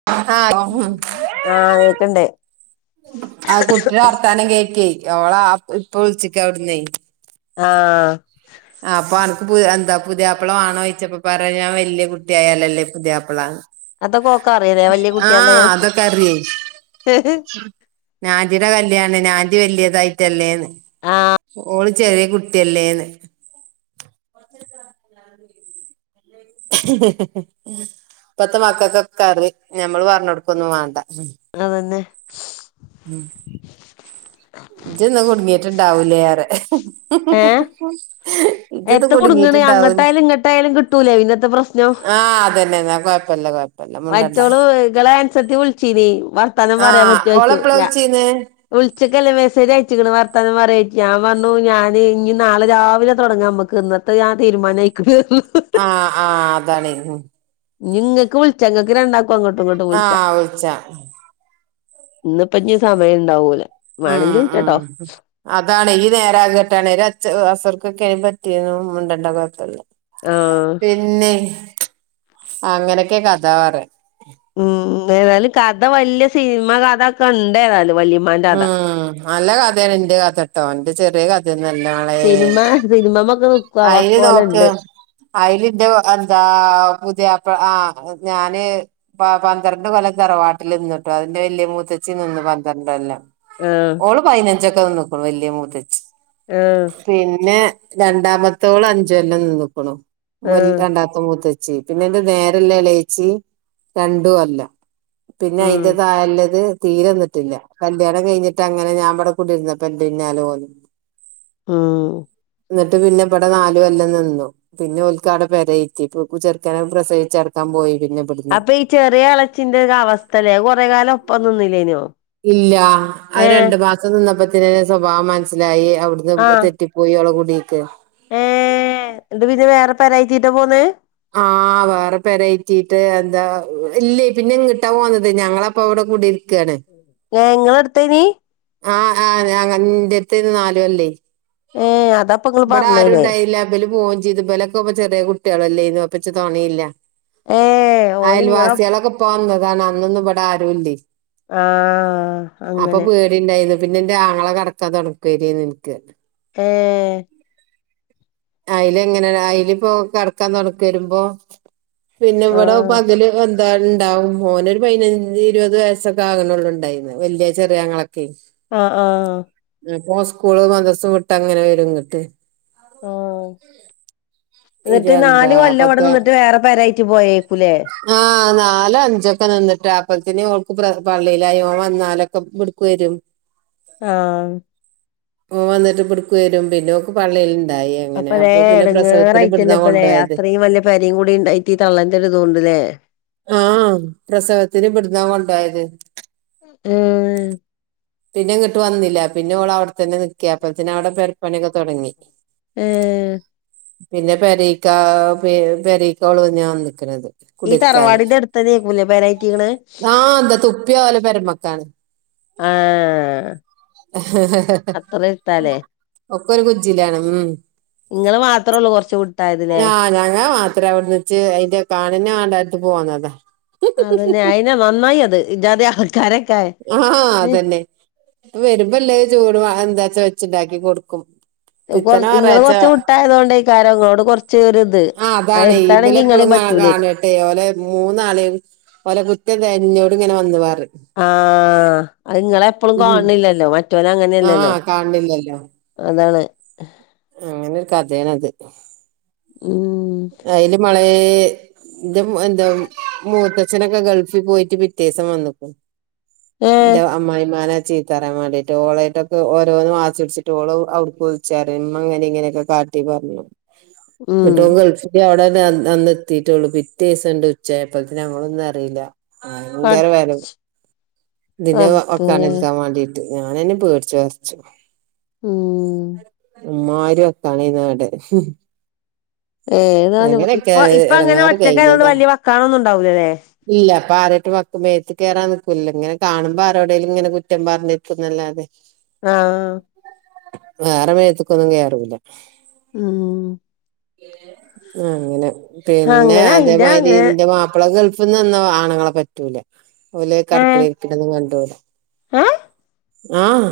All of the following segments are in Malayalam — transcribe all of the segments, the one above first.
[unintelligible] ഉം ആഹ് കേക്ക്ണ്ട് ആ കുട്ടിടെ അർഥ വർത്താനം കേക്കെ, ഓളെ ഇപ്പ വിളിച്ചിക്കാ അവിടുന്നേ. ആഹ് ആഹ് അപ്പൊ അണക്ക് പുതിയ എന്താ പുതിയാപ്പള വേണോ ചോയിച്ചപ്പോ പറയാ, ഞാൻ വല്യ കുട്ടി ആയാലല്ലേ പുതിയാപ്പളാന്ന്. അതൊക്കെ ഓക്ക് അറിയലേ വലിയ കുട്ടിയല്ലേ ആഹ് ഞാൻ്റിടെ കല്യാണ്ന് ഞാൻ്റി വലിയതായിട്ടല്ലേന്ന് ആഹ് ഓള് ചെറിയ കു ട്ടിയല്ലേന്ന് [unintelligible] [inaudible] ഇപ്പത്തെ മക്കക്ക് ഒക്കെ അറിയും ഞമ്മള് പറഞ്ഞ് കൊടുക്കൊന്നും വേണ്ട. അതന്നെ ഉം ഇജ്ജിന്നാ കുടുങ്ങിയിട്ടുണ്ടാവൂലേറയാ ഏഹ് ഇജ്ജ്ന്നാ എത്ത കുടുങ്ങണ് കുടുങ്ങിട്ടുണ്ടാവ്ന്ന് അങ്ങട്ടായാലും ഇങ്ങട്ടായാലും കിട്ടൂലേ പിന്നത്തെ പ്രശ്നം ആഹ് അതന്നെ എന്നാ കൊഴപ്പില്ല കൊഴ മറ്റോള് ഇങ്ങളെ അനുസത്തി വിളിച്ചീനീ വർത്താനം പറയാൻ ആഹ് പറ്റോച്ചു ഓളെപ്പളാ ഞാ വിളിച്ചീന്ന് വിളിച്ചിക്കല്ല മെസ്സേജ് അയച്ചിക്കണ് വർത്താനം പറയാ [unintelligible] ഞാൻ പറഞ്ഞു ഞാന് ഇനി നാളെ രാവിലെ തൊടങ്ങാം ഇമ്മക്ക്ന്ന് ആഹ് തീരുമാനായിക്ക്ണ് [unintelligible] ആഹ് ആഹ് അതാണ് ഇനി നിങ്ങക്ക് വിളിച്ചാ നിങ്ങക്ക് രണ്ടാക്കും അങ്ങോട്ട് ഇങ്ങോട്ട് വിളിച്ചാ. ആഹ് വിളിച്ചാ ഇന്നിപ്പ ഇഞ് സമയം ഉണ്ടാവൂല ഉം വേണെങ്കി ഉം വിളിച്ചട്ടോ. അതാണ് ഈ നേരാകട്ടാണ് അച് അസുർക്കൊക്കെ അനി പറ്റിയും മുണ്ടണ്ട കുലത്തല്ല ആഹ് പിന്നെ അങ്ങനെയൊക്കെ കഥ പറ ഉം ഏതായാലും കഥ വലിയ സിനിമ കഥ ഒക്കെ ഉണ്ട് ഏതായാലും വല്യമ്മാന്റെ കഥ. ഉം നല്ല കഥയാണ് എന്റെ കഥ ട്ടോ എന്റെ ചെറിയ കഥ ഒന്നല്ല മോളെ സിനിമമൊക്കെ നോക്കുവാ അയില് പോലെ നോക്ക് ഉണ്ട്. അയിലിന്റെ എന്താ പുതിയ ആഹ് ഞാന് പന്ത്രണ്ട് കൊല്ലം തറവാട്ടിൽ നിന്നിട്ടോ അതിന്റെ വലിയ മൂത്തച്ചി നിന്ന് പന്ത്രണ്ടോല്ലം. ആഹ്. ഓള് പയിനഞ്ചൊക്കെ വന്ന് നോക്കൂ വലിയ മൂതച്ച് ഏഹ്. പിന്നെ രണ്ടാമത്തോള് അഞ്ചോല്ലാം നിന്ന്ക്കണു വെൽ ആഹ് രണ്ടാമ മ മൂത്തച്ചി പിന്നെ എന്റെ നേരെല്ലാം ഇളേച്ചി രണ്ടും കൊല്ലം. പിന്നെ ഉം അയിന്റെ തായില്ലത് തീരെ നി ട്ടില്ല കല്യാണം കഴിഞ്ഞിട്ട് അങ്ങനെ ഞാൻ ഇവ്ടെ കൂടി ഇരുന്നപ്പോ എന്റെ പിന്നാല പോന്നു. ഉം. ട്ട് പിന്നെ ഇവിടെ നാലും എല്ലാം നിന്നു. പിന്നെ ഓൽക്കാട പെരയിറ്റി ഇപ്പൊ പ്പോ ചെറുക്കന പ്രസവി ചേടക്കാൻ പോയി പിന്നെ ഇവിടുന്ന് അപ്പൊ ഈ ചെറിയ അളച്ചിന്റെ അവസ്ഥല്ലേ കൊറെ കാലം ഒപ്പന്ന ഒന്നുനിന്നില്ലേനോ? ഇല്ല അത് രണ്ടു മാസം നിന്നപ്പത്തന്ന സ്വഭാവം മനസ്സിലായി അവിടുന്ന് ആഹ് തെറ്റി പോയി ഓളെ കുടീക്ക്. എന്ത് പിന്നെ വേറെ പെരായിറ്റീട്ടാ പോന്നേ? ആഹ് വേറെ പെരയിറ്റീട്ട് എന്താ ഇല്ലേ പിന്നെ എങ്ങിട്ട പോന്നത് ഞങ്ങളെ അപ്പൊ അവിടെ കൂടിയിരിക്കാണ്. ഏഹ് നിങ്ങള അടുത്തേനി? ആഹ് ആഹ് ഇന്റെ ആടുത്തേന്ന് നാല് കൊല്ലേ. ഏഹ് അതാപ്പൊ ഇങ്ങള് ബടെ പറഞ്ഞേല്ലേ ആരുണ്ടായില്ല ഇബല് പോവേം ചെയ്തു ഇബലെ കൊക്കെ ചെറിയ കുട്ടികളല്ലേ അപ്പൊ ഇച്ചു തോണയില്ല ഏഹ് ഓല് ഇങ്ങളെ അയൽവാസിയാളൊക്കെ പോന്നതാണ് അന്നൊന്നും ഇവിടെ ആരുല്ലേ. ആഹ് അങ്ങനെ. ട്ടി ഉണ്ടായിന്ന് പിന്നെ എന്റെ ആങ്ങള കടക്കാ തുണക്കയരിയന്ന് എനിക്ക് ഏഹ്. അയില് എങ്ങനെ ആണ് അയില് ഇപ്പോ കിടക്കാൻ തുണക്ക് വരുമ്പോ പിന്നെ ഇവിടെ ഇപ്പ ആഹ് അതില് എന്താണ്ടാവും മോനൊരു പതിനഞ്ച് ഇരുപത് വയസ്സൊക്കെ ആകണള്ളു ഉണ്ടായിന്ന് വലിയ ചെറിയങ്ങള ക്കെ ആഹ് ആഹ്. അപ്പൊ സ്കൂള് മതസ്സ് വിട്ട് അങ്ങനെ വരും ഇങ്ങിട്ട്. ഓ. എന്നിട്ട് ഇതെന്താ നാല് കൊല്ലം ഇവിടെ പത്ത് നിന്നിട്ട് വേറെ പെരായിട്ട് പോയേക്കൂലേ. ആഹ് നാലോ അഞ്ചൊക്കെ നിന്നിട്ട് അപ്പഴത്തന് അവൾക്ക് പ്ര പള്ളിയിലായി വന്നാലൊക്കെ ഇവിടുക്ക് വരും. ആഹ്. ഓ വന്നിട്ട് ഇബ്ട്ക്കു വരും പിന്നെക്ക് പള്ളയിൽ ഇണ്ടായി. അപ്പ ദേ എടങ്ങേറായിറ്റല്ലേ ഇപ്പ ദേ കൊണ്ടോയത് അത്രയും വലിയ പേരയും കൂടി ഉണ്ടായിട്ട് ഈ തള്ളെന്റെ ഒരിത് കൊണ്ടല്ലേ. ആഹ് പ്രസവത്തിന് ഇവിടുന്നാ കൊണ്ടോയത്. ഉം. പിന്നെ ഇങ്ങിട്ട് വന്നില്ല പിന്നെ ഓള് അവിടെ തന്നെ നിക്കെ അപ്പോഴത്തേന് അവിടെ പെര പണിയൊക്കെ തുടങ്ങി. ഏഹ്. പിന്നെ പെരീക്ക പെരീക്ക ഓള് വന്ന് ഞാൻ നിക്കണത്. ഈ കുടക്കാന് തറവാടിന്റെ അടുത്തന്നേക്കൂലേ പെരായിറ്റീക്കണ് ആ എന്താ തുപ്പിയ പോലെ പെരുമക്ക [unintelligible] ആ അത്ര എത്താലേ ഒക്കെ ഒരു കുജിയിലാണ് [unintelligible] നിങ്ങള് മാത്രഉള്ളൂ കുറച്ചു ആഹ ഞങ്ങ മാത്രേ എവിടന്ന്ച്ച് അതിന്റെ കാണിന വേണ്ടടുത്ത് പോന്നതെ [unintelligible] അതന്നെ പിന്നെ നന്നായത് ഇജ്ജാതി ആൾക്കാരെ ആ.. അതന്നെ ഇപ്പ വരുമ്പല്ലേ ചൂട് എന്താച്ചാ വെച്ചുണ്ടാക്കി കൊടുക്കും കൊറ പിത്തനെ ഇങ്ങള് കൊറച്ച് ഞായറാഴ്ച കുട്ടായത് കൊണ്ടാ നിങ്ങളോട് കൊറചൊരിത് ആ അതാണ് എടുത്താണെങ്കി ഇബലെപ്പളും ഇങ്ങളെയും കാ പറ്റൂല്ലാ [unintelligible] കാണട്ടെ ഓലെ മൂന്നാളേം ഓലെ കുറ്റം തന്നേ എന്നോട് ഇങ്ങനെ വന്നു പറയും ആ അത് നിങ്ങളെപ്പോളും ഉം കാണണില്ലല്ലോ മറ്റവൻ ആ അങ്ങനെയല്ലല്ലോ കാണില്ലല്ലോ അതാണ് അങ്ങനെരു കഥയാണത് [inaudible] അയില് മള [unintelligible] ഇന്റെ എന്റെ മൂത്തച്ഛനൊക്കെ ഗൾഫിൽ പോയിട്ട് പിറ്റേസം വന്നിക്ക് ഏഹ് ന്റെ അമ്മായിയമ്മ ചീത്തപറയാൻ വേണ്ടീട്ട് ഓളായിട്ടൊക്കെ ഓരോന്നന്ന് വാശിപി [unintelligible] ടിച്ചിട്ട് ഓരോ ചെറിയമ്മ അങ്ങനെ ഇങ്ങനെയൊക്കെ കാറ്റി പറഞ്ഞു ഉം [unintelligible] അവിടെന്ന് അന്ന് എത്തിയിട്ടുള്ളൂ പിറ്റേസം ഉണ്ട് ഉച്ചയാപ്പത്തേന് നമ്മളൊന്നറിയില്ല പട് ഭയങ്കരമാരുന്നു പിന്നെ റബ്ബേ വക്കാനാക്കാൻ വേണ്ടിട്ട് [unintelligible] ഞാനന്നെ പേടിച്ചു വെറച്ചു ഉം.. ഉ്മാരും ഒക്കണീ നാട് [unintelligible] ഏതാണ് ഇപ്പൊ ഇപ്പൊ അങ്ങനെ ഇടങ്ങാറ് ഒറ്റക്കായോണ്ട് കഴിഞ്ഞതാ വലിയ വക്കാണൊന്നും ഉണ്ടാവൂല്ല അല്ലേ ഇല്ല അപ്പൊ ആരായിട്ട് മക്ക മേത്തക്ക് കേയറൻ നിക്കൂല്ല ഇങ്ങനെ കാണുമ്പോ ആരോടേലും ഇങ്ങനെ കുറ്റം പറഞ്ഞിട്ട് പിന്നല്ലാതെ ആ ആ വേറെ മേത്തേക്കൊന്നും കേറൂല്ല ഉം അങ്ങനെ പിന്നെ അങ്ങനെ അയിന്റെ അതേമാരി അങ്ങനെ ന്റെ അപ്പള ഗൾഫിന്നിന്ന് ആണുങ്ങളെ പറ്റൂല അല്ലേ [unintelligible] ഏഹ് കിടക്കണേ ഇരിക്കണെ ഒന്നും കണ്ടൂടാ ഏഹ് ആഹ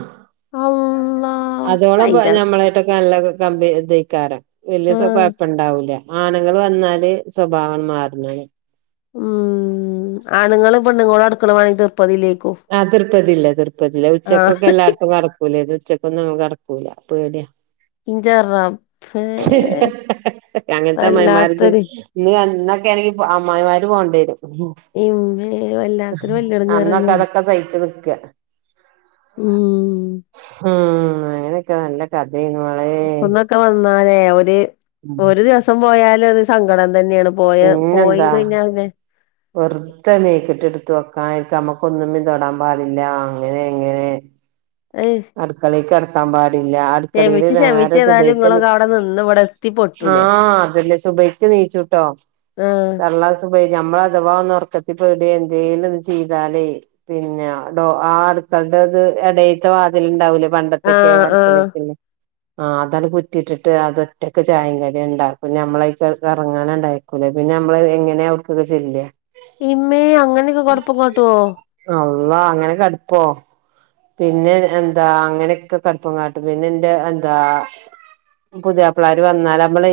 അള്ളാ അതോള [unintelligible] അയിന്റെ ഞമ്മളെ ക്കെ നല്ല കമ്പി ഇക്കാരം വല്യ ആഹ് കൊഴപ്പണ്ടാവൂല [unintelligible] ആണുങ്ങള് വന്നാല് സ്വഭാവം മാറണെ ഉം ആണുങ്ങള് പെണ്ണുങ്ങള് അടുക്കണ വേണമെങ്കിൽ തീർപ്പതിയിലേക്കോ ആഹ് തീർപ്പതില്ല തിർപ്പതില്ല ഉച്ചക്കൊക്കെ എല്ലാടതും കെടക്കൂല ഇത് ഉച്ചക്കൊന്നും അങ്ങനെ കെടക്കൂല പേടിയാ ഇഞ്ചാററാം [unintelligible] അങ്ങനത്തെ മ മറിച് വല്ലാത്തൊരു [unintelligible] ഇന്ന് ഇന്നൊക്കെയാണെങ്കി അമ്മായിമാര് പോകണ്ടി വരും ഉം ഇമ്മേ വല്ലാത്തൊരു വല്ലിടങ്ങേറ് അന്നൊക്കെ തന്നെയാണ്. അതൊക്കെ സഹിച്ച് നിൽക്ക ഉം ഉം അങ്ങനെക്കെ നല്ല കഥയാ ഒന്നൊക്കെ വന്നാലേ ഒരി ഒരു രസം പോയാലും അത് സങ്കടം തന്നെയാണ് പോയ പോയി പിന്നെന്താ കഴിഞ്ഞാ വെറുതെ മേക്കിട്ട് എടുത്ത് വെക്കാനായിരിക്ക നമ്മുക്കൊന്നും പിന്തുൊടാൻ പാടില്ല അങ്ങനെ എങ്ങനെ ഏയ് അടുക്കളയ്ക്ക് എറക്കാൻ പാടില്ല അക്കളിയില് ക്ഷമിച്ച് നേരെ ഏതായാലും സുബക്ക് ഇങ്ങളൊക്കെ അവിടെ നിന്ന് ഇവിടെ എത്തി ആ പൊട്ടൂലേ അതന്നെ സുബക്ക് നീച്ചുട്ടോ ആഹ പോ ഞമ്മള് അഥവാ ഒന്ന് ഉറക്കത്തി പോയിട്ട് എന്തേലും ഒന്ന് ചെയ്താലേ പിന്നെ ഡോ ആ അടുക്കളുടെ അത് ഇടേത്തെ വാ അതിലുണ്ടാവുലേ പണ്ടത്തൊക്കെ ആഹ് ആഹ് അടുക്കളക്കല്ലേ ആ അതാണ് കുറ്റിട്ടിട്ട് അതൊറ്റക്ക് ചായ കടി ഇണ്ടാക്കും ഞമ്മള ഇറങ്ങാനിണ്ടായി ആല്ലേ പിന്നെ നമ്മള് എങ്ങനെയാ അവിടുക്കൊക്കെ ചെല്ലുകാ ഇമ്മേ അങ്ങനെയൊക്കെ കൊഴപ്പങ്കാട്ടുവോ അള്ളാ അങ്ങനെക്കെടുപ്പോ പിന്നെ എന്താ അങ്ങനെയൊക്കെ കടുപ്പം കാട്ടും പിന്നെ എൻ്റെ എന്താ പുതിയാപ്പളമാര്വന്നാല് നമ്മളെ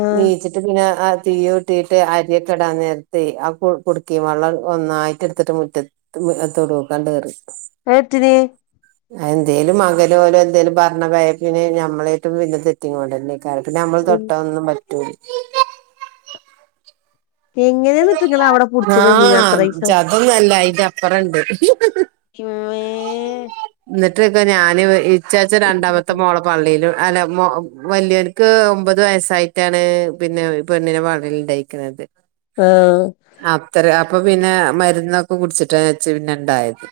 ആഹ് നീച്ചി പിന്നെ ആ തീ ഇട്ടിട്ട് അരിയക്കെടാ നിരത്തി ആ കു കുടുക്കി വെള്ളം ഒന്നായിട്ട് എടുത്തിട്ട് മുറ്റ തും എതോടൊ കണ്ടേറ് അത് എറ്റിന് എന്തേലും മകനോ ഓര് എന്തേലും പറഞ്ഞ [unintelligible] ഞമ്മളായിട്ടും പിന്നെ തെറ്റിങ്ങോണ്ടല്ലേ പിന്നെ നമ്മള് തൊട്ട ഒന്നും പറ്റൂല എങ്ങനെ ആഹ് ജതൊന്നല്ല ഇയിൻ്റപ്പുറണ്ട് ഇമ്മേ എന്നിട്ട് ഇപ്പ ഞാന് ഇച്ചാച്ച രണ്ടാമത്തെ മോളും പള്ളിയിലും അല്ല വലിയവർക്ക് ഒമ്പത് വയസ്സായിട്ടാണ് പിന്നെ പെണ്ണിനെ [unintelligible] ഇണ്ടായി ക്കിനത് ആഹ് അത്ര അപ്പൊ പിന്നെ മരുന്നൊക്കെ കുടിച്ചിട്ടാ കൊച്ച് പിന്നെ ഇണ്ടായത്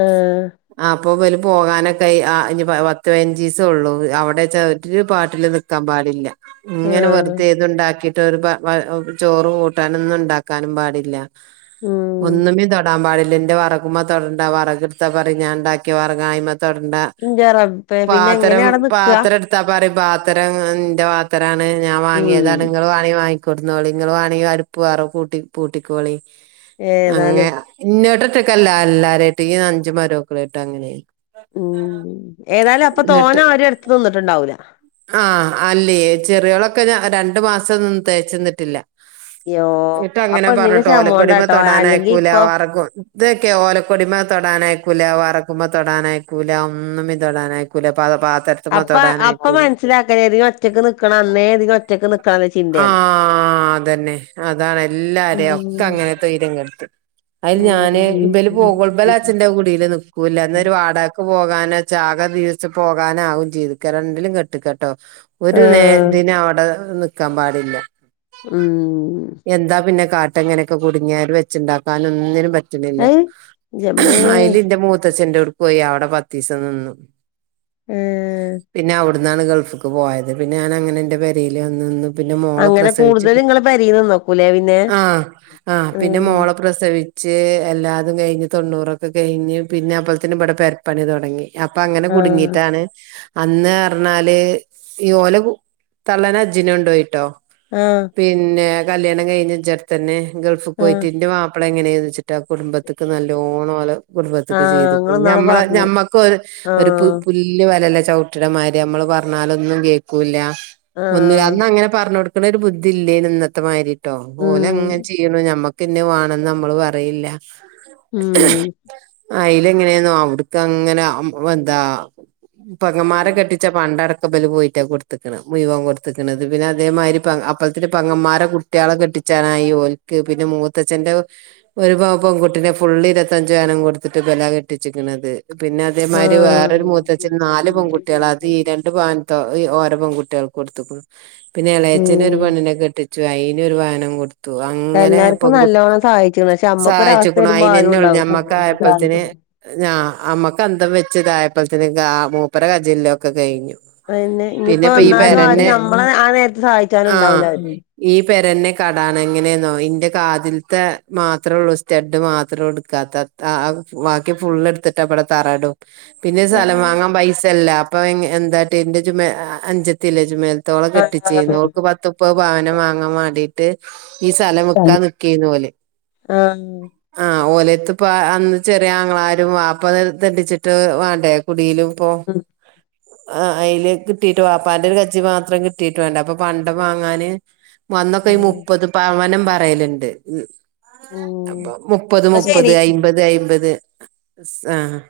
ആഹ് ആ അപ്പ ഇവല് പോകാനൊക്കെ ആയി പത്ത് പയ്നഞ്ചിസേ ഉള്ളു അവിടെ ചെ ഒരു പാട്ടിലും നി ക്കാൻ പാടില്ല ഇങ്ങനെ ആഹ് വെറുതെ തുണ്ടാക്കിട്ട് ഒരു ചോറ് കൂട്ടാനൊന്നും ഉണ്ടാക്കാനൊന്നും പാടില്ല ഉം ഒന്നുമേ തൊടാൻ പാടില്ല എന്റെ വറക്കുമ്പോ തൊടണ്ട വറ ടുത്ത പറയും ഞാൻ ഇണ്ടാക്കിയ വർങ്ങാ അയ്മ തൊടണ്ട ഇന്റെ റബ്ബേ പിന്നെ എങ്ങനെ പാം അവിടെ നിക്കാ പാത്രം എടു ത്താപ്പാറ പാത്രം നിന്റെ പാത്രാണ് ഞാൻ ഉം വാങ്ങിയതാണ് നിങ്ങൾ വാണെ വാ കൊടുന്നോളി നിങ്ങ വേണെങ്ങി അടുപ്പ് വറ കൂട്ടി പൂട്ടിക്കോളി ഏതാലും അങ്ങെയാ ഇന്നോട്ടിട്ടൊക്കല്ല എല്ലാരും ആയിട്ടും ഈ അഞ്ച് മരുക്കളായിട്ടും അങ്ങനെയാ ഉം ഏതായാലും അപ്പൊ തോന്നാ അവ എടുത്ത് തിന്നിട്ടുണ്ടാവൂല ആഹ് അല്ലേ ചെറിയോളൊക്കെ ഞാ രണ്ടു മാസൊന്നും തേച്ച് നിന്നിട്ടില്ല യ്യോ ഇട്ട് ആ അങ്ങനെ പെണ്ണിന്റെ പറഞ്ഞട്ടോലക്കൊടിമ ശമോണ്ടാട്ടോ അല്ലെങ്കി തൊടാനായിക്കൂല ഇപ്പൊ വർക്കും ഇതൊക്കെയാ ഓലക്കൊടിമ്മേ തൊടാനായിക്കൂല വറക്കുമ്പോ തൊടാനായിക്കൂല ഒന്നും ഇതേ തൊടാനായിക്കൂല പാ പാത്രം അപ്പ അപ്പ മനസ്സിലാക്ക ഇ ചിന്തയാണ് ആഹ് അതന്നെ അതാണ് എല്ലാരെയും ഒക്കെ ഉം അങ്ങനെ തൊയ്രിയം കെടുത്തും അയില് ഉം ഞാന് ഇബല് [unintelligible] അച്ഛന്റെ കുടീല് നിക്കൂല എന്നേരം വാട ക്ക് പോകാനോ ചാക ദീച്ച് പോകാന ആകും ചെയ്തുക്ക രണ്ടിലും കെട്ടിക്കട്ടോ ഒരു നേ ആഹ് ഇതിനും അവടെ നിക്കാൻ പാടില്ല ഉം ഉം എന്താ പിന്നെ കാട്ട ഇങ്ങനെയൊക്കെ കുടുങ്ങിയാല് വെച്ചുണ്ടാക്കാൻ ഒന്നിനും പറ്റ ല്ല അയ് ന്റമ്മേ അയില് എന്റെ മൂത്തച്ഛന്റെ അവ്ട്ക്ക് പോയി അവിടെ പത്തീസം നിന്നു ഉം പിന്നെ അവിട്ന്നാണ് ഗൾഫ്ക്ക് പോയത് പിന്നെ ഞാൻ അങ്ങനെ ന്റെ പെരേല് വന്ന് നിന്ന് പിന്നെ മോളെ അങ്ങനെ പ്രസവിച്ച് കൂടുതല് ഇങ്ങള് പെരീന്ന് നിന്നോക്കൂലേ പിന്നെ ആഹ് ആഹ് പിന്നെ ഉം മോളെ പ്രസവി ച്ച് എല്ലാതും കഴിഞ്ഞ് തൊണ്ണൂറൊക്കെ കഴിഞ്ഞ് പിന്നെ അപ്പോളത്തിന് ഇവിടെ പെരപ്പണി തൊടങ്ങി അപ്പൊ അങ്ങനെ ആഹ് കുടുങ്ങീട്ടാണ് അന്ന് പറഞ്ഞാല് ഈ ഓലെ തള്ളേനെ ഹജ്ജിന് കൊണ്ടോയിട്ടോ ആഹ് പിന്നെ കല്യാണം കയിഞ്ഞ് ഇൻജെ [unintelligible] ട്തെന്നെ ഗൾഫിൽ ആഹ് പോയിട്ട് ൻ്റെ മാപ്പള എങ്ങനെ ചോയ്ച്ചിട്ട് മറ്റ കുടുംബത്തിക്ക് നല്ലോണം ഓലെ കുടുംബത്തിക്ക് ആഹ് ചെയ്തു ഇങ്ങള് ഇന്നാള് ഞമ്മളെ പറഞ്ഞു ഞമ്മക്ക് ഒരു ഒരു പു ആഹ് പുല്ല്- ല്ല് വെലല്ല ചവിട്ടിടമാരി നമ്മള് പറഞ്ഞാലൊന്നും കേക്കൂല്ല ഒന്നുല്ല ആഹ് അന്നങ്ങനെ പറഞ്ഞൊ ട്ക്കണ ബുദ്ധി ഇല്ലേന്നു ഇന്നത്തെമാരിട്ടോ ഓല് അങ്ങനെ ഉം ചെയ്യണു ഞമ്മക്ക് പിന്നെ വാണന്ന് നമ്മള് പറയില്ല ഉം അയിലെങ്ങനെന്നോ അവിടുക്ക് അങ്ങനെ എന്താ പെങ്ങമ്മാരെ കെട്ടി ച്ച പണ്ടം അടക്കം ഇവള് പോയിട്ടാ കൊടുത്തക്കണെ മുഴുവൻ കൊടുത്ത്ക്കണത് പിന്നെ- അതേമാരി അപ്പത്തിന് പെങ്ങന്മാരെ കു കുട്ട്യാളെ കെട്ടിച്ചാനായി ഓൽക്ക്‌ പിന്നെ മൂത്തച്ഛന്റെ ഒരു [unintelligible] പ്പം ആ പെങ്കുട്ടിനെ ഫുള്ള് ഇരുപത്തഞ്ച് പവനും കൊടുത്തിട്ട് ഇബ [unintelligible] ല കെട്ടിച്ചിക്കണത് പിന്നെ അതേമാതി ആഹ് വേറൊരു മൂത്തച്ഛന് നാല് പെൺകുട്ടികളാ രണ്ട് പവൻ തൊ ഓരോ പെൺകുട്ടിയാൾക്ക് കൊടുത്ത്ക്ക്‌ണു പിന്നെ എളയച്ഛന് ഒരു ഉം പെണ്ണിനെ കെട്ടിച്ചു അയിന് ഒരു പവനും കൊടു ത്തു അങ്ങനെ എല്ലാർക്കും പെൺകുട്ടി നല്ലോണം സഹായിച്ച്ണ് പക്ഷെ അമ്മക്കൊരവസ്ഥ സഹായിച്ചെക്ക്‌ണു വരുമ്പോ അയിന് ആരും തന്നെയുള്ളൂ ഉണ്ടാവൂല ഞമ്മക്ക്- ആയപ്പത്തെന് ഞാ അമ്മക്ക് അന്തം വെച്ച് ഇതായപ്പത്തിന് മൂപ്പരെ കജ്ജിലിള്ളതൊക്കെ കഴിഞ്ഞു അത് തന്നെ ഇഞ്ഞിപ്പോ പിന്നെപ്പ ഈ എന്നാലും ആരും പെരന്നെ ഞമ്മളെ ആ നേരത്ത് സഹായിച്ചാനും ആഹ് ഇണ്ടാവൂല ആരും ഈ പെരന്നെ കടാണ് എങ്ങനെന്നോ ഇന്റെ കാതിൽത്തെ മാത്രോള്ളു സ്റ്റഡ് മാത്രൊ എടുക്കാത്തെ ആഹ് ബാക്കി ഫുള്ള് എടുത്തിട്ട ഇവിടെ തറയിടും പിന്നെ സ്ഥലം വാങ്ങാൻ പൈസയില്ല അപ്പൊ എന്താട്ടി എന്റെ ജുമേ അനുജത്തില്ലേ ജുമേല ത്ത് ഓളെ കെട്ടിച്ചീന്നു ആഹ് ഓൾക്ക് പത്തുമുപ്പത് പവനും വാങ്ങാൻ വാണ്ടി ട്ട് ഈ സ്ഥലം വിക്കാൻ നിക്കെയായിരുന്നു ഓല് ആഹ് ആഹ് ഓലെത്ത് ഇപ്പ അന്ന് ചെറിയ ആങ്ങളാരും വാപ്പതെണ്ടിച്ചിട്ട് വേണ്ടേ കുടിയിലും ഇപ്പൊ- മ്മ് [unintelligible] ആഹ് അയില് കിട്ടീട്ട് വാപ്പാന്റെ ഒരു കജ്ജ് മാത്രം കിട്ടീട്ട് വേണ്ടെ അപ്പൊ പണ്ടം വാങ്ങാന് അന്നൊക്കെ ഈ മുപ്പത് പവനും പറയലിണ്ട് ഉം ഉം അപ്പൊ മുപ്പത് ന്നാ മുപ്പത് ശരി അയ്മ്പത് അയ്മ്പത് ആഹ്